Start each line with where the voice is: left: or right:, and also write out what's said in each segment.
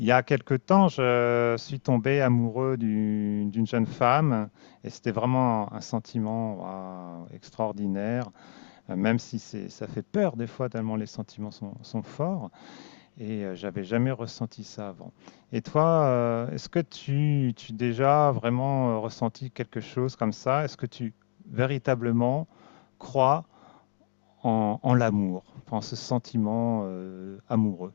left: Il y a quelque temps, je suis tombé amoureux d'une jeune femme et c'était vraiment un sentiment waouh, extraordinaire, même si ça fait peur des fois tellement les sentiments sont forts et j'avais jamais ressenti ça avant. Et toi, est-ce que tu as déjà vraiment ressenti quelque chose comme ça? Est-ce que tu véritablement crois en l'amour, en ce sentiment amoureux?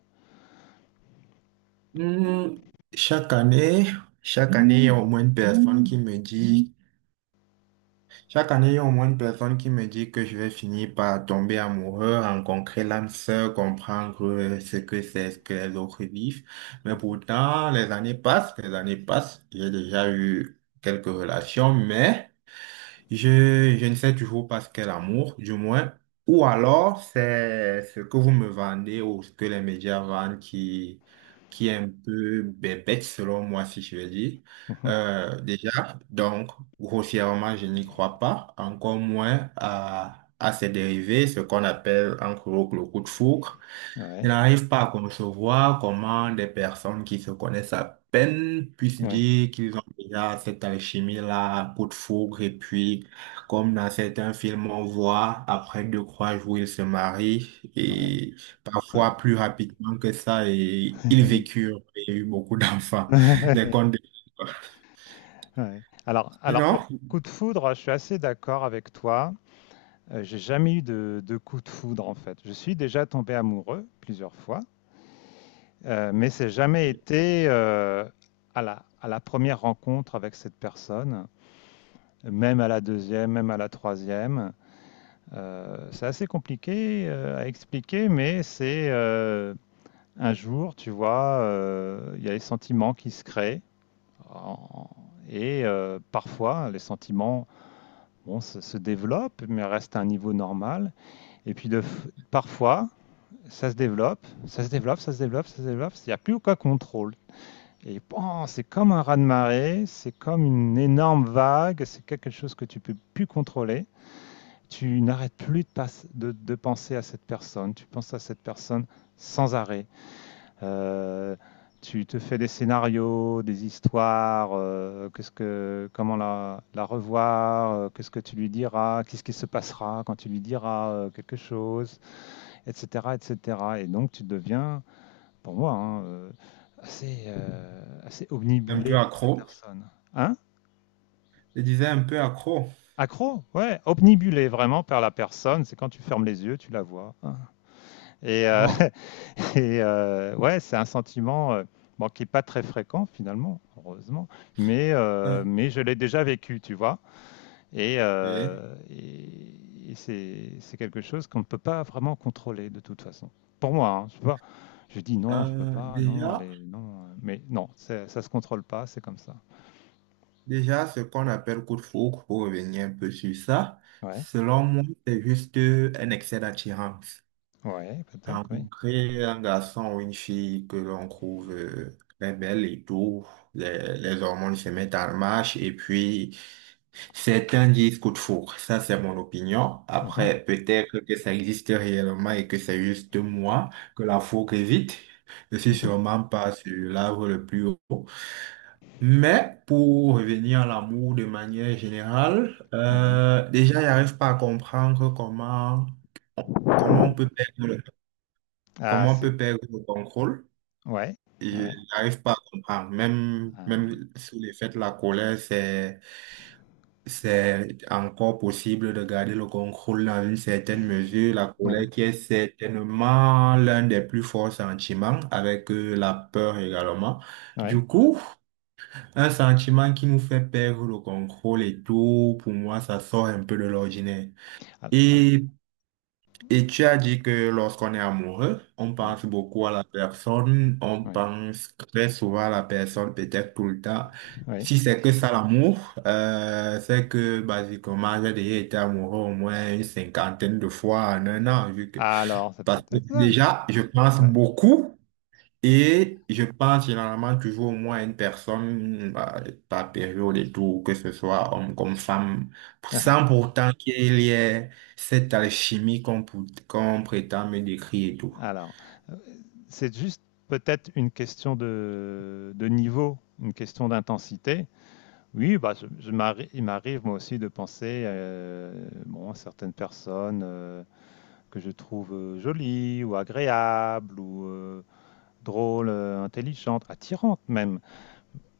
right: Hmm, Chaque année, chaque année, il y a au moins une personne qui me dit, chaque année, il y a au moins une personne qui me dit que je vais finir par tomber amoureux, rencontrer l'âme sœur, comprendre ce que c'est, ce que les autres vivent. Mais pourtant, les années passent, les années passent. J'ai déjà eu quelques relations, mais je ne sais toujours pas ce qu'est l'amour, du moins. Ou alors, c'est ce que vous me vendez ou ce que les médias vendent qui est un peu bébête, selon moi, si je veux dire. Déjà, donc, grossièrement, je n'y crois pas. Encore moins à ses dérivés, ce qu'on appelle en gros le coup de foudre. Je
left: Ouais,
right: n'arrive pas à concevoir comment des personnes qui se connaissent à peine puissent
left: ouais,
right: dire qu'ils ont déjà cette alchimie-là, coup de foudre, et puis, comme dans certains films, on voit, après deux, trois jours, ils se marient,
left: ouais,
right: et
left: ouais.
right: parfois plus rapidement que ça, et ils vécurent, et eu beaucoup d'enfants. Les contes de...
left: Ouais. Alors, au
right: Sinon,
left: coup de foudre, je suis assez d'accord avec toi. J'ai jamais eu de coup de foudre en fait. Je suis déjà tombé amoureux plusieurs fois, mais c'est jamais été à la première rencontre avec cette personne, même à la deuxième, même à la troisième. C'est assez compliqué à expliquer, mais c'est un jour, tu vois, il y a les sentiments qui se créent. En- Et parfois, les sentiments bon, se développent, mais restent à un niveau normal. Et puis parfois, ça se développe, ça se développe, ça se développe, ça se développe. Il n'y a plus aucun contrôle. Et bon, c'est comme un raz-de-marée, c'est comme une énorme vague, c'est quelque chose que tu peux plus contrôler. Tu n'arrêtes plus de, passe- de penser à cette personne, tu penses à cette personne sans arrêt. Euh, Tu te fais des scénarios, des histoires, qu'est-ce que, comment la revoir, qu'est-ce que tu lui diras, qu'est-ce qui se passera quand tu lui diras quelque chose, etc., etc. Et cetera. Et donc tu deviens, pour moi, hein, assez
right: un peu
left: omnibulé par cette
right: accro,
left: personne. Hein?
right: je disais un peu accro.
left: Accro? Ouais, omnibulé vraiment par la personne, c'est quand tu fermes les yeux, tu la vois. Hein. Et,
right: Bon,
left: Et ouais, c'est un sentiment bon, qui n'est pas très fréquent finalement, heureusement, mais, euh,
right: un,
left: mais je l'ai déjà vécu, tu vois. Et,
right: deux,
left: euh, et- et c'est quelque chose qu'on ne peut pas vraiment contrôler de toute façon. Pour moi, hein, je sais pas. Je dis non, je peux
right: un,
left: pas, non,
right: déjà.
left: allez, non. Mais non, ça se contrôle pas, c'est comme ça.
right: Déjà, ce qu'on appelle coup de foudre, pour revenir un peu sur ça,
left: Ouais,
right: selon moi, c'est juste un excès d'attirance.
left: ouais, peut-être, oui.
right: Rencontrer un garçon ou une fille que l'on trouve très belle et tout, les hormones se mettent en marche et puis certains disent coup de foudre. Ça, c'est mon opinion.
left: Mhm,
right: Après, peut-être que ça existe réellement et que c'est juste moi que la foudre évite. Je suis
left: mhm,
right: sûrement pas sur l'arbre le plus haut. Mais pour revenir à l'amour de manière générale,
left: ouais.
right: déjà, j'arrive pas à comprendre comment on peut perdre le,
left: Ah,
right: comment on
left: c'est.
right: peut perdre le contrôle.
left: Ouais,
right: Ils
left: ouais.
right: J'arrive pas à comprendre. Même,
left: Ah,
right: même sous l'effet de la colère, c'est encore possible de garder le contrôle dans une certaine mesure. La
left: ouais,
right: colère qui est certainement l'un des plus forts sentiments, avec la peur également.
left: ouais.
right: Du coup, un sentiment qui nous fait perdre le contrôle et tout, pour moi, ça sort un peu de l'ordinaire.
left: Ah, ah,
right: Et, et tu as dit que lorsqu'on est amoureux, on
left: ouais,
right: pense beaucoup à la personne, on
left: ouais,
right: pense très souvent à la personne, peut-être tout le temps.
left: ouais.
right: Si c'est que ça l'amour, c'est que basiquement, j'ai déjà été amoureux au moins une cinquantaine de fois en un an,
left: Alors, ça
right: parce que
left: peut-être ça.
right: déjà, je pense
left: Ouais.
right: beaucoup. Et je parle généralement toujours au moins à une personne bah, par période et tout, que ce soit homme comme femme, sans pourtant qu'il y ait cette alchimie qu'on prétend me décrire et tout.
left: Alors, heu, c'est juste peut-être une question de niveau, une question d'intensité. Oui, bah, je m'arri il m'arrive moi aussi de penser, bon, à certaines personnes, que je trouve, jolies ou agréables ou, drôles, intelligentes, attirantes même.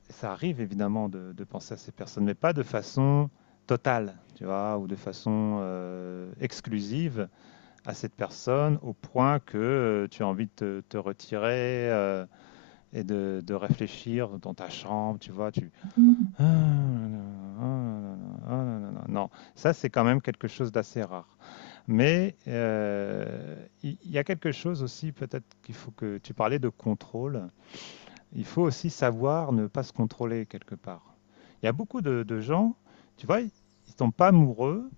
left: Ça arrive évidemment de penser à ces personnes, mais pas de façon totale, tu vois? Ou de façon, exclusive. À cette personne au point que tu as envie de te retirer et de réfléchir dans ta chambre, tu vois, tu. Ah, là, là, ah, là, là, ah, là, là, là. Non, ça c'est quand même quelque chose d'assez rare. Mais il y a quelque chose aussi, peut-être qu'il faut que tu parlais de contrôle. Il faut aussi savoir ne pas se contrôler quelque part. Il y a beaucoup de gens, tu vois, ils ne tombent pas amoureux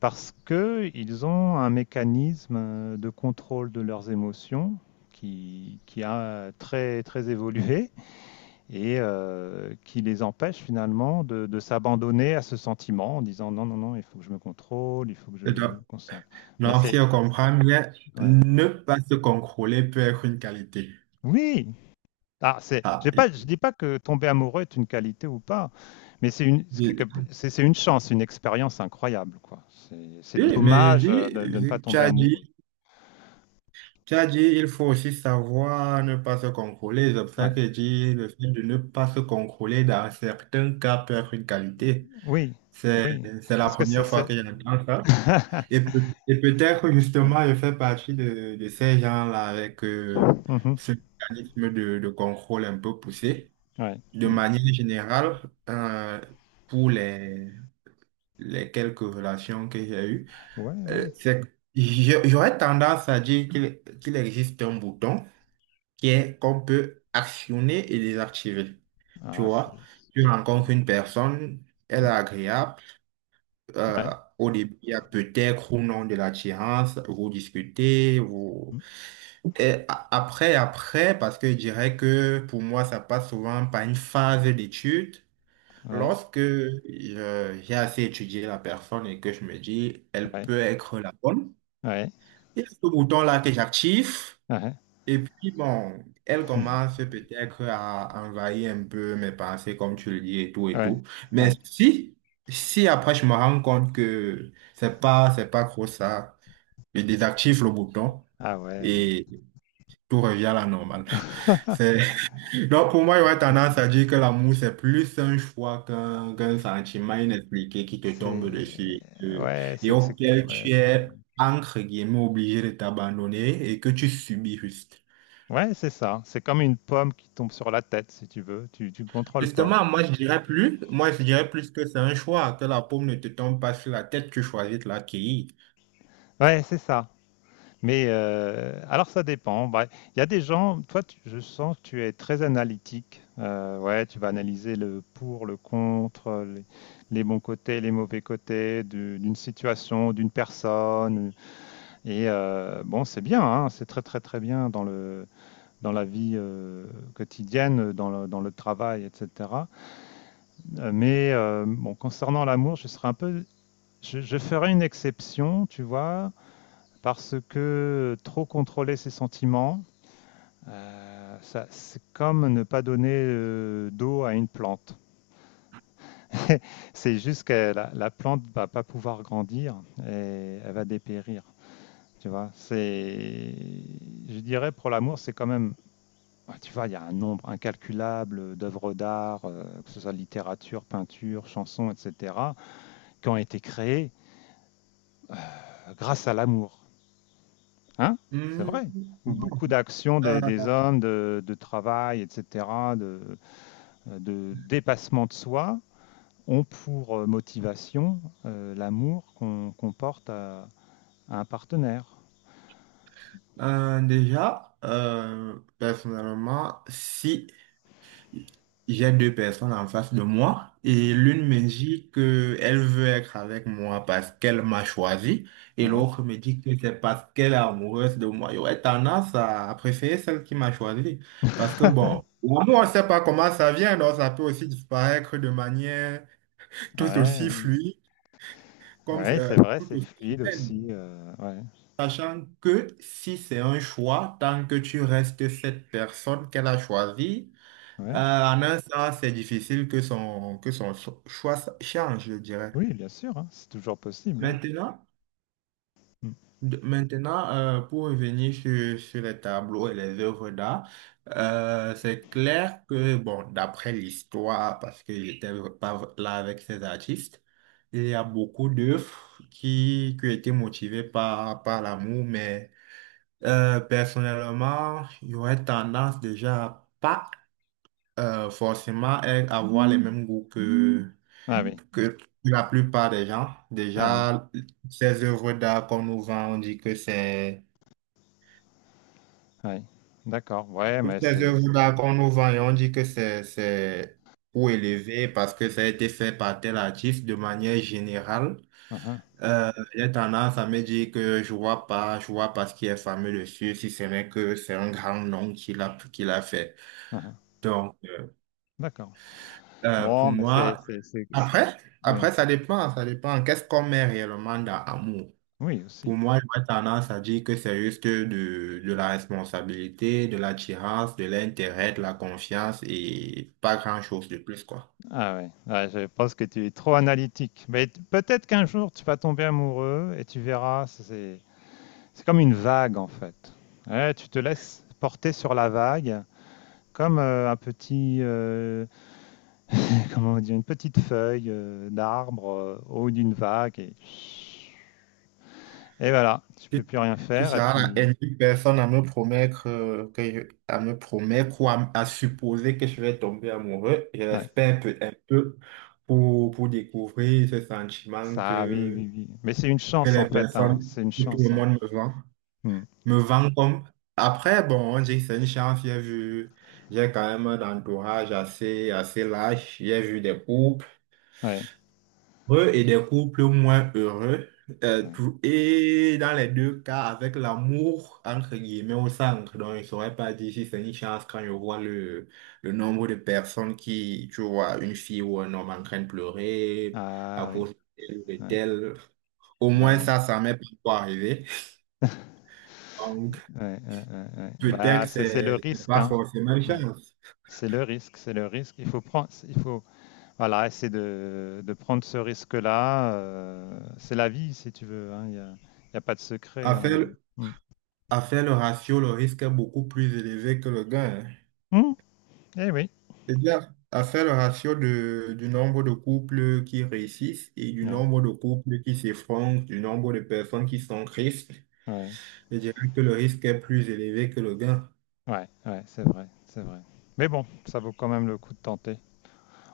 left: parce qu'ils ont un mécanisme de contrôle de leurs émotions qui a très, très évolué et qui les empêche finalement de s'abandonner à ce sentiment en disant non, non, non, il faut que je me contrôle, il faut que je
right: Et Donc,
left: me concentre. Mais
right: donc, si
left: c'est.
right: on comprend bien,
left: Ouais.
right: ne pas se contrôler peut être une qualité.
left: Oui! Ah, c'est,
right: Ah,
left: j'ai pas, je dis pas que tomber amoureux est une qualité ou pas, mais c'est une, c'est quelque-
right: je-
left: c'est une chance, une expérience incroyable, quoi. C'est
right: oui, mais j'ai
left: dommage
right: dit,
left: de ne pas
right: vu que tu
left: tomber
right: as
left: amoureux.
right: dit Tu as dit, il faut aussi savoir ne pas se contrôler. C'est pour ça
left: Ouais.
right: que je dis, le fait de ne pas se contrôler dans certains cas peut être une qualité.
left: Oui,
right: C'est,
left: oui,
right: c'est la
left: parce que c'est
right: première fois
left: c'est
right: que j'entends ça. Et, peut- et peut-être
left: ouais.
right: justement, je fais partie de ces gens-là avec
left: Mmh mh.
right: ce mécanisme de contrôle un peu poussé.
left: Ouais.
right: De
left: Mmh.
right: manière générale, euh, pour les quelques relations que j'ai eues,
left: Ouais, ouais.
right: euh, c'est- j'aurais tendance à dire qu'il existe un bouton qui est qu'on peut actionner et désactiver. Tu
left: Ah, c'est
right: vois,
left: c'est
right: tu
left: peut-être
right: rencontres
left: mmh.
right: une personne, elle est
left: Mmh.
right: agréable. euh,
left: Ouais.
right: au début, il y a peut-être ou non de l'attirance, vous discutez, vous...
left: Mmh.
right: Et après, parce que je dirais que pour moi, ça passe souvent par une phase d'étude.
left: Ouais,
right: Lorsque j'ai assez étudié la personne et que je me dis, elle
left: ouais,
right: peut être la bonne, il y a ce bouton-là que j'active.
left: ouais. Ah ouais.
right: Et puis, bon, elle commence peut-être à envahir un peu mes pensées, comme tu le dis, et tout, et
left: Ouais,
right: tout. Mais
left: ouais.
right: si après je me rends compte que c'est pas trop ça, je désactive le bouton
left: Ah ouais.
right: et tout revient à la normale. C'est... Donc, pour moi, j'aurais tendance
left: Mmh.
right: à dire que l'amour, c'est plus un choix qu'un sentiment inexpliqué qui te tombe
left: C'est
right: dessus
left: ouais,
right: et
left: c'est
right: auquel
left: ouais,
right: tu
left: c'est
right: es, entre guillemets, obligé de t'abandonner et que tu subis juste.
left: ouais, c'est ça. C'est comme une pomme qui tombe sur la tête si tu veux, tu contrôles pas.
right: Justement, moi, je dirais plus, moi, je dirais plus que c'est un choix, que la paume ne te tombe pas sur la tête, tu choisis de l'accueillir.
left: Ouais, c'est ça. Mais alors ça dépend. Bah, il y a des gens, je sens que tu es très analytique. Ouais, tu vas analyser le pour, le contre, les bons côtés, les mauvais côtés d'une situation, d'une personne. Et bon, c'est bien, hein, c'est très très très bien dans la vie quotidienne, dans le travail, etc. Mais bon, concernant l'amour, je serais un peu, je ferais une exception, tu vois, parce que trop contrôler ses sentiments. Euh, c'est comme ne pas donner d'eau à une plante. C'est juste que la plante ne va pas pouvoir grandir et elle va dépérir. Tu vois, c'est, je dirais pour l'amour, c'est quand même, ouais, tu vois, il y a un nombre incalculable d'œuvres d'art, que ce soit littérature, peinture, chanson, etc., qui ont été créées grâce à l'amour. Hein? C'est
right: Hmm,
left: vrai. Ou
right: bon,
left: beaucoup d'actions
right: euh,
left: des hommes, de travail, etc., de, de dépassement de soi, ont pour motivation l'amour qu'on porte à un partenaire.
right: déjà, personnellement, si j'ai deux personnes en face de moi et
left: Ouais,
right: l'une me dit que elle veut être avec moi parce qu'elle m'a choisi et
left: ouais,
right: l'autre me dit que c'est parce qu'elle est amoureuse de moi. J'aurais tendance à préférer celle qui m'a choisi parce que bon, l'amour, on ne sait pas comment ça vient, donc ça peut aussi disparaître de manière tout aussi
left: ouais,
right: fluide comme
left: ouais, c'est vrai,
right: tout
left: c'est
right: aussi
left: fluide
right: soudaine.
left: aussi. Ouais,
right: Sachant que si c'est un choix, tant que tu restes cette personne qu'elle a choisie,
left: ouais.
right: en un sens, c'est difficile que son choix change, je dirais.
left: Oui, bien sûr, hein, c'est toujours possible. Hein.
right: Maintenant,
left: Mm.
right: pour revenir sur les tableaux et les œuvres d'art, c'est clair que, bon, d'après l'histoire, parce que j'étais pas là avec ces artistes, il y a beaucoup d'œuvres qui étaient motivées par l'amour, mais personnellement, j'aurais tendance déjà à pas forcément à avoir les mêmes goûts que,
left: Ah oui,
right: que la plupart des gens,
left: ah oui,
right: déjà, ces œuvres d'art qu'on nous vend, on dit que c'est...
left: oui. D'accord, ouais,
right: Toutes
left: mais
right: ces
left: c'est.
right: œuvres d'art qu'on nous vend, et on dit que c'est pour élever parce que ça a été fait par tel artiste de manière générale.
left: Ah ah,
right: J'ai tendance à me dire que je vois pas ce qui est fameux dessus, si ce n'est que c'est un grand nom qu'il a fait.
left: ah ah,
right: Donc,
left: d'accord.
right: pour
left: Bon, mais c'est.
right: moi, après,
left: Oui,
right: après, ça dépend, ça dépend. Qu'est-ce qu'on met réellement dans amour?
left: oui, aussi.
right: Pour moi, j'aurais tendance à dire que c'est juste de la responsabilité, de l'attirance, de l'intérêt, de la confiance et pas grand-chose de plus, quoi.
left: Ah ouais. Ouais, je pense que tu es trop analytique. Mais peut-être qu'un jour, tu vas tomber amoureux et tu verras. C'est comme une vague en fait. Ouais, tu te laisses porter sur la vague comme un petit, comment on dit, une petite feuille d'arbre au haut d'une vague et voilà, tu peux
right: Tu,
left: plus rien
right: tu
left: faire et
right: seras la
left: puis
right: énième personne à me promettre, à me promettre ou à supposer que je vais tomber amoureux. Je
left: ouais,
right: l'espère un peu pour découvrir ce sentiment
left: ça, oui, oui, oui. Mais c'est une
right: que
left: chance en
right: les
left: fait, hein,
right: personnes,
left: c'est une
right: que tout le
left: chance. Hein.
right: monde me vend.
left: Hmm.
right: Me vend comme... Après, bon, j'ai c'est une chance, j'ai vu, j'ai quand même un entourage assez large, j'ai vu des couples
left: Ouais.
right: heureux et des couples moins heureux.
left: Ouais.
right: Et dans les deux cas, avec l'amour, entre guillemets, au centre. Donc, je ne saurais pas dire si c'est une chance quand je vois le nombre de personnes qui, tu vois, une fille ou un homme en train de pleurer à
left: Ah oui,
right: cause de tel ou de
left: ouais,
right: tel. Au
left: ah
right: moins,
left: oui.
right: ça m'est pas encore arrivé.
left: Ouais, ouais, ouais, ouais. Bah,
right: Peut-être
left: c'est le
right: c'est
left: risque,
right: pas
left: hein.
right: forcément une
left: Ouais.
right: chance.
left: C'est le risque, c'est le risque. Il faut prendre, il faut, voilà, essayer de prendre ce risque-là. C'est la vie, si tu veux. Hein. Y a pas de secret.
right: À
left: Hein.
right: faire,
left: Mm.
right: à faire le ratio, le risque est beaucoup plus élevé que le gain, hein.
left: Mm, eh oui.
right: C'est-à-dire, à faire le ratio du nombre de couples qui réussissent et du
left: Ouais,
right: nombre de couples qui s'effondrent, du nombre de personnes qui sont tristes,
left: ouais,
right: je dirais que le risque est plus élevé que le gain.
left: ouais, ouais, c'est vrai, c'est vrai. Mais bon, ça vaut quand même le coup de tenter.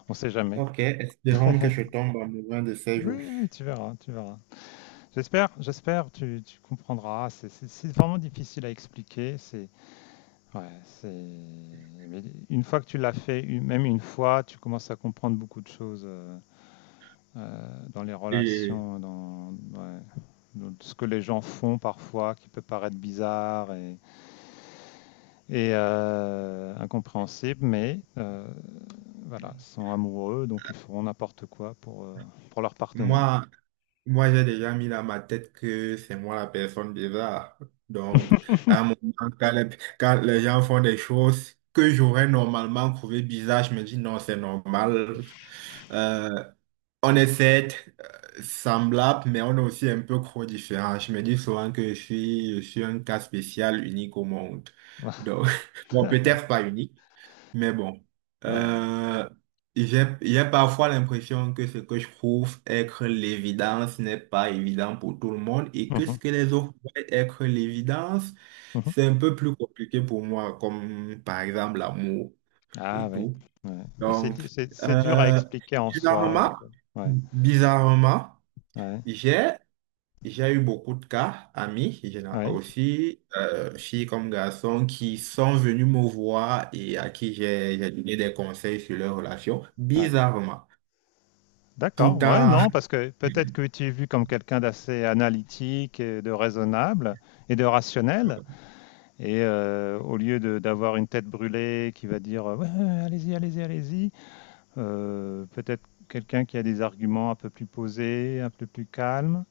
left: On sait jamais.
right: Ok, espérons que je tombe amoureux de ces
left: Oui,
right: jours.
left: oui, tu verras, tu verras. J'espère, j'espère, tu comprendras. C'est vraiment difficile à expliquer. C'est, ouais, c'est. Mais une fois que tu l'as fait, même une fois, tu commences à comprendre beaucoup de choses. Dans les
right: Et
left: relations, ouais, dans ce que les gens font parfois, qui peut paraître bizarre et incompréhensible, mais voilà, sont amoureux, donc ils feront n'importe quoi pour leur partenaire.
right: moi, Moi, j'ai déjà mis dans ma tête que c'est moi la personne bizarre. Donc, à un moment, quand les, quand les gens font des choses que j'aurais normalement trouvé bizarres, je me dis non, c'est normal. Euh, on est certes semblables, mais on est aussi un peu trop différents. Je me dis souvent que je suis un cas spécial, unique au monde.
left: Ouais.
right: Donc, bon, peut-être pas unique. Mais bon,
left: Ouais.
right: euh, j'ai parfois l'impression que ce que je trouve être l'évidence n'est pas évident pour tout le monde et que ce
left: Mhm.
right: que les autres voient être l'évidence,
left: Mhm.
right: c'est un peu plus compliqué pour moi, comme par exemple l'amour
left: Ah
right: et
left: oui,
right: tout.
left: ouais. Mais c'est,
right: Donc,
left: di- c'est, c'est dur à
right: euh,
left: expliquer en soi.
right: bizarrement,
left: Ouais,
right: bizarrement,
left: ouais,
right: j'ai j'ai eu beaucoup de cas, amis,
left: ouais,
right: aussi, filles comme garçons, qui sont venus me voir et à qui j'ai donné des conseils sur leurs relations,
left: ouais.
right: bizarrement.
left: D'accord, ouais,
right: Pourtant,
left: non, parce que peut-être que tu es vu comme quelqu'un d'assez analytique, et de raisonnable et de rationnel, et au lieu d'avoir une tête brûlée qui va dire ouais, allez-y, allez-y, allez-y, peut-être quelqu'un qui a des arguments un peu plus posés, un peu plus calmes,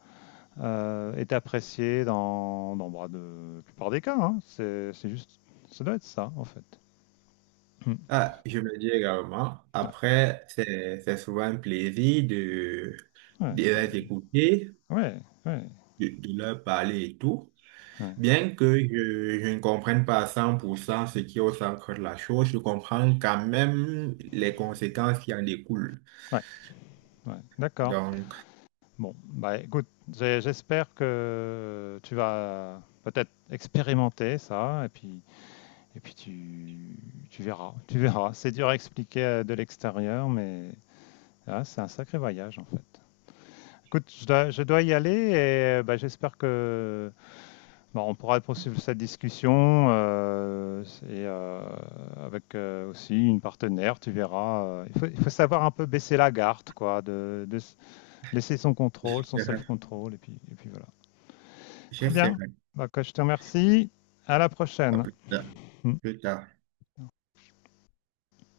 left: est apprécié dans bah, la plupart des cas. Hein. C'est juste, ça doit être ça en fait. Hmm.
right: ah, je me dis également,
left: Ouais,
right: après, c'est souvent un plaisir de,
left: ouais,
right: de les écouter,
left: ouais, ouais,
right: de leur parler et tout.
left: ouais,
right: Bien que je ne comprenne pas à 100% ce qui est au centre de la chose, je comprends quand même les conséquences qui en découlent.
left: ouais, ouais. D'accord.
right: Donc,
left: Bon, bah écoute, j'espère que tu vas peut-être expérimenter ça, et puis tu verras, tu verras. C'est dur à expliquer de l'extérieur, mais ah, c'est un sacré voyage en fait. Écoute, je dois y aller, et bah, j'espère que bah, on pourra poursuivre cette discussion, et euh, avec aussi une partenaire, tu verras. Il faut savoir un peu baisser la garde, quoi, laisser son contrôle, son
right: j'essaierai.
left: self-control, et puis voilà. Très bien.
right: J'essaierai.
left: Donc, je te remercie. À la
right: À
left: prochaine.
right: plus tard. Plus tard.